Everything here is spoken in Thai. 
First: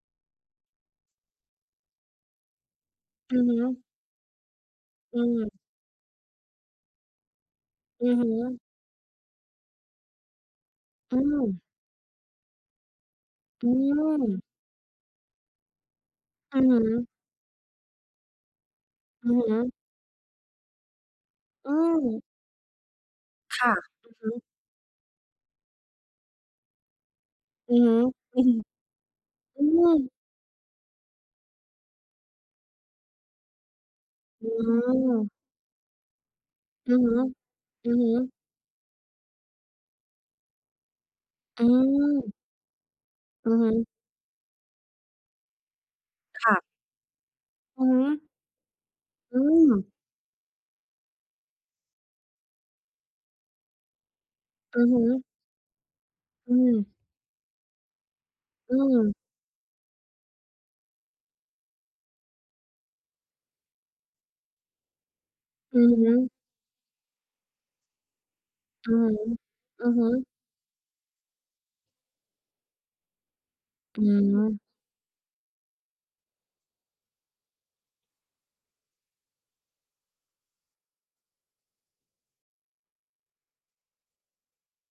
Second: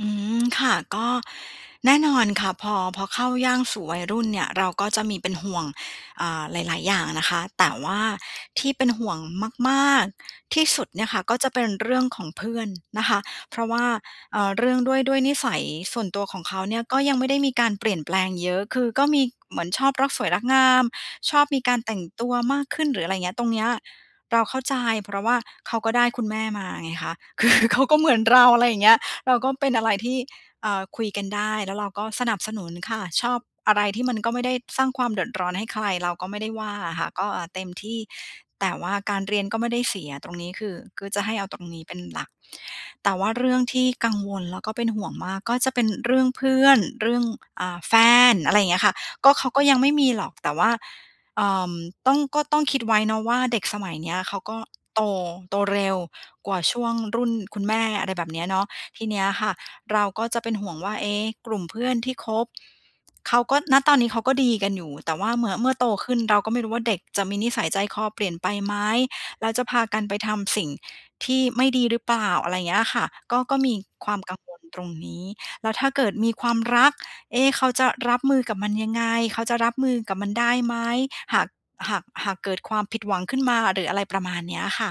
อืม ค่ะ ก็ แน่นอนค่ะ พอ พอเข้าอือยฮ่างึ สู่วัยรุ่นเนี่ย เราก็จะมอืีเป็นหอ ่วง อ่า หลาย ๆ อย่างนะคะ แต่ว่าอือฮึ ที่เป็นห่วงมาก ๆ ที่สุดเนี่ยอืค่ะ ก็เปม ็นเรื่องของเพื่อนนะคะ เพรอาืะว่า เม อ่อ เรื่องด้วย ด้วยนิสัยส่วนตัวของเขอืาอเฮนี่ย ก็ึ ยังไม่ได้มีการเปลี่ยนแปลงเยอะ คือก็มีอือฮเหึ มือนชอบรักสวยรักงาม ชอบมีอกืารแต่งม ตัวมากขึ้นหรือ อะไรอย่างเงี้ย ตรงคเนี้ย่ะ อือฮึ เราเข้าใจ เพราะว่าเขาก็ได้คุณแม่มาไงคะ คือ อเืขอาฮกึ ็เหมือนอเรือ า อะไรอย่างเงี้ย เราก็อืเป็นอะไรทม ี่ เอ่อ คุยกันได้ แล้วเราก็สนับสนุนค่ะ ชอบ อะไรที่มันก็ไม่อืได้สร้างความเดือม ดร้อนให้ใคร เราก็ไม่ได้ว่าออืะอค่ฮะ ึ ก็ อ่า เต็มทอืีอ่ ฮึ แต่ว่าการเรียนก็ไม่ได้เสีย ตรงนี้คือ คือจะให้เอาตรอืงนี้เป็นหลัม ก แต่ว่าเรอืื่อองฮทีึ ่กังวล แล้วก็เป็นห่วงมาก ก็เป็นเรื่องเพค่ืะ ่อน เรื่อง อ่า อือแฟฮึ น อะไรอย่างเงี้ยค่ะ ก็อืเขาก็ยังไม ม่มีหรอก แต่ว่า เอ่อ ต้อง ก็ต้องคิดไว้เนาะว่าเด็กสมัยเนี้ยเขาก็อือฮโต ึ โตเร็วกอวื่าช่วม งรุ่นคุณแม่ อะไรแบบเนี้ยเนาะ อืทีเนม ี้ยค่ะเราก็จะเป็นห่วงว่า เอ๊ะ กลุ่มเพื่อนที่คบเขาก็ ณ ตอนนี้เขาก็ดีกันอยู่ แต่ว่าเมื่อ เมื่ออืโตอฮขึ้นึ เราก็ไม่รู้ว่าเด็กจะมีนิสัยใจคอเปลี่ยนไปไหม? อือฮึ แล้วจะพาอือกัฮนไปึ ทำสิ่งที่ไม่ดีหรือเปล่า? อะไรอย่างเงี้ยอะค่ะ ก็ ก็มีอความกังวือ ลตรงนี้ แล้วถ้าเกิดมีความรัก เอ๊ะ เขาจะรับมือกับมันยังไง? เขาจะรับมือกับมันได้ไหม? หาก หาก หากเกิดความผิดหวังขึ้นมาหรืออะไร ประมาณเนี้ยค่ะ